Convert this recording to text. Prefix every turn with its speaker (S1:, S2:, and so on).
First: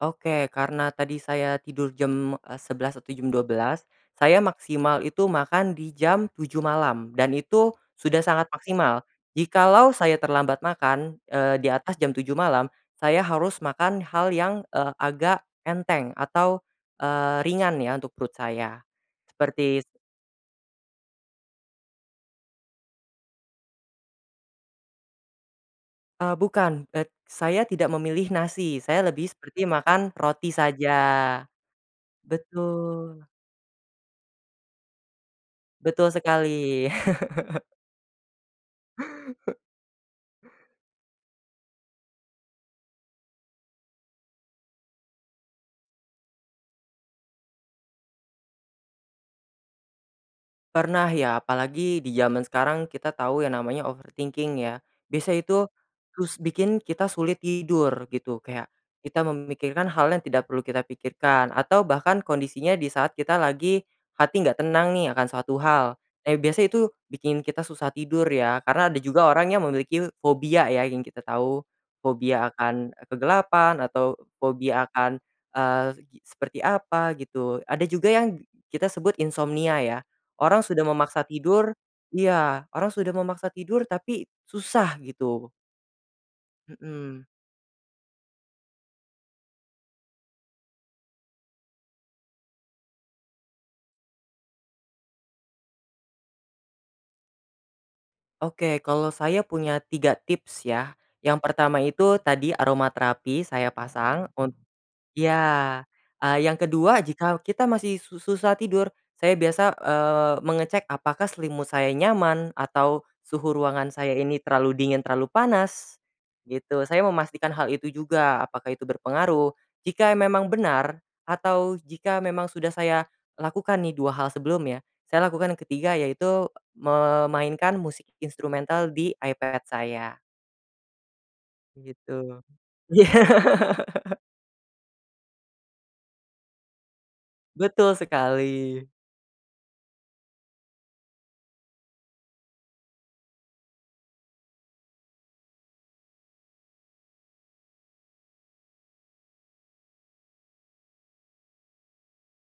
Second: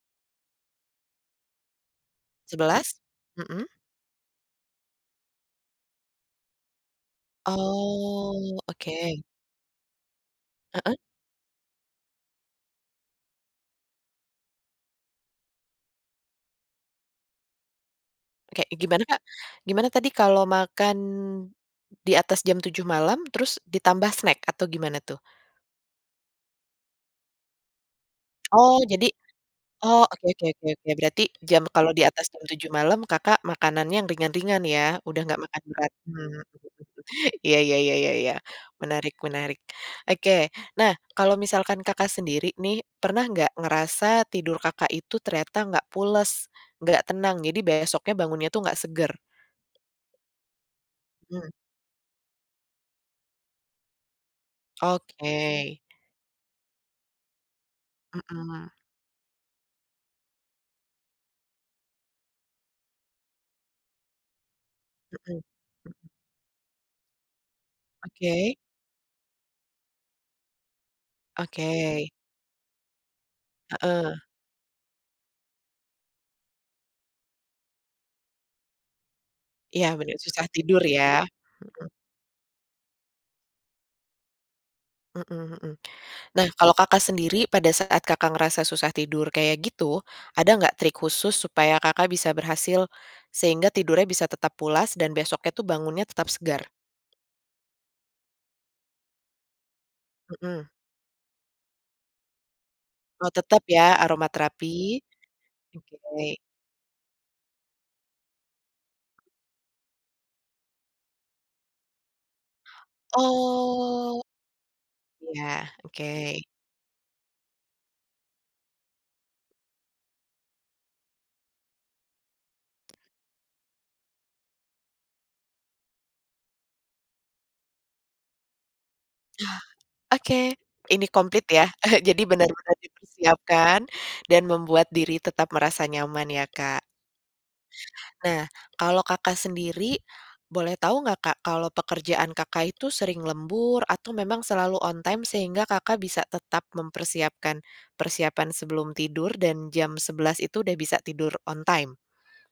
S1: Oke karena tadi saya tidur jam, eee,
S2: 11.00?
S1: 11.00 atau jam dua
S2: Mhm.
S1: belas, saya maksimal itu makan di jam 7.00 malam dan itu sudah sangat
S2: Oh
S1: maksimal,
S2: oke.
S1: jikalau saya terlambat
S2: Heeh.
S1: makan, eee, di atas jam 7.00 malam, saya harus makan hal yang, eee, agak enteng atau, eee, ringan ya untuk perut
S2: Kayak
S1: saya,
S2: gimana Kak?
S1: seperti s
S2: Gimana tadi kalo makan, di atas jam 7.00 malam terus ditambah snack atau gimana tuh?
S1: Eee, bukan, et saya tidak memilih
S2: Oh
S1: nasi saya
S2: jadi
S1: lebih seperti makan
S2: oh oke oke
S1: roti
S2: oke
S1: saja.
S2: oke berarti jam kalau di atas jam 7.00 malem
S1: Betul.
S2: Kakak makanannya yang ringan-ringan ya udah nggak makan berat,
S1: Betul
S2: mmm.
S1: sekali.
S2: Iya iya iya iya iya menarik menarik, oke nah kalau misalkan Kakak sendiri nih, pernah nggak ngerasa tidur Kakak itu ternyata nggak pules, nggak tenang, jadi besoknya bangunnya tuh nggak seger?
S1: Pernah ya
S2: Mmm.
S1: apalagi di jaman sekarang kita tahu yang namanya overthinking ya, biasa
S2: Oke.
S1: itu, terus bikin kita sulit tidur gitu kayak,
S2: Mhm.
S1: kita memikirkan hal yang tidak perlu kita pikirkan atau bahkan kondisinya di saat kita lagi, hati nggak tenang nih akan
S2: Mhm.
S1: suatu hal, eh, biasa itu bikin kita susah tidur
S2: Oke.
S1: ya karena ada juga orang yang memiliki fobia ya yang kita tahu,
S2: Oke.
S1: fobia akan, eee, kegelapan
S2: Heeh.
S1: atau fobia akan, eee, seperti apa gitu ada juga yang kita sebut insomnia
S2: Iya
S1: ya,
S2: bener susah
S1: orang
S2: tidur
S1: sudah memaksa
S2: ya,
S1: tidur
S2: mhm.
S1: iya orang sudah memaksa tidur tapi susah gitu.
S2: Mhm mhm. Nah kalau Kakak
S1: Mhm.
S2: sendiri pada saat Kakak ngerasa susah tidur kayak gitu, ada nggak trik khusus supaya Kakak bisa berhasil, sehingga tidurnya bisa tetap pulas dan besoknya tuh bangunnya tetap segar?
S1: Oke kalau saya punya 3
S2: Mhm.
S1: tips ya, yang pertama itu tadi aroma
S2: Oh
S1: terapi
S2: tetap
S1: saya
S2: ya aroma
S1: pasang un
S2: terapi.
S1: iya,
S2: Oke.
S1: eee, yang ke-2 jika kita masih su susah tidur, saya biasa, eee, mengecek apakah selimut saya nyaman atau suhu ruangan saya
S2: Oh.
S1: ini terlalu dingin, terlalu
S2: Iya
S1: panas,
S2: oke.
S1: gitu saya memastikan hal itu juga apakah itu berpengaruh, jika e memang benar, atau jika memang sudah saya lakukan nih 2 hal sebelumnya, saya lakukan ke-3 yaitu memainkan musik instrumental di
S2: Ah,
S1: iPad saya.
S2: oke ini komplit ya jadi
S1: Begitu.
S2: bener-bener
S1: Iya.
S2: dipersiapkan dan membuat diri tetap merasa nyaman ya Kak.
S1: Betul sekali.
S2: Nah kalau Kakak sendiri, boleh tahu nggak Kak kalau pekerjaan Kakak itu sering lembur atau memang selalu on time sehingga Kakak bisa tetap mempersiapkan persiapan sebelum tidur dan jam 11.00 itu udah bisa tidur on time?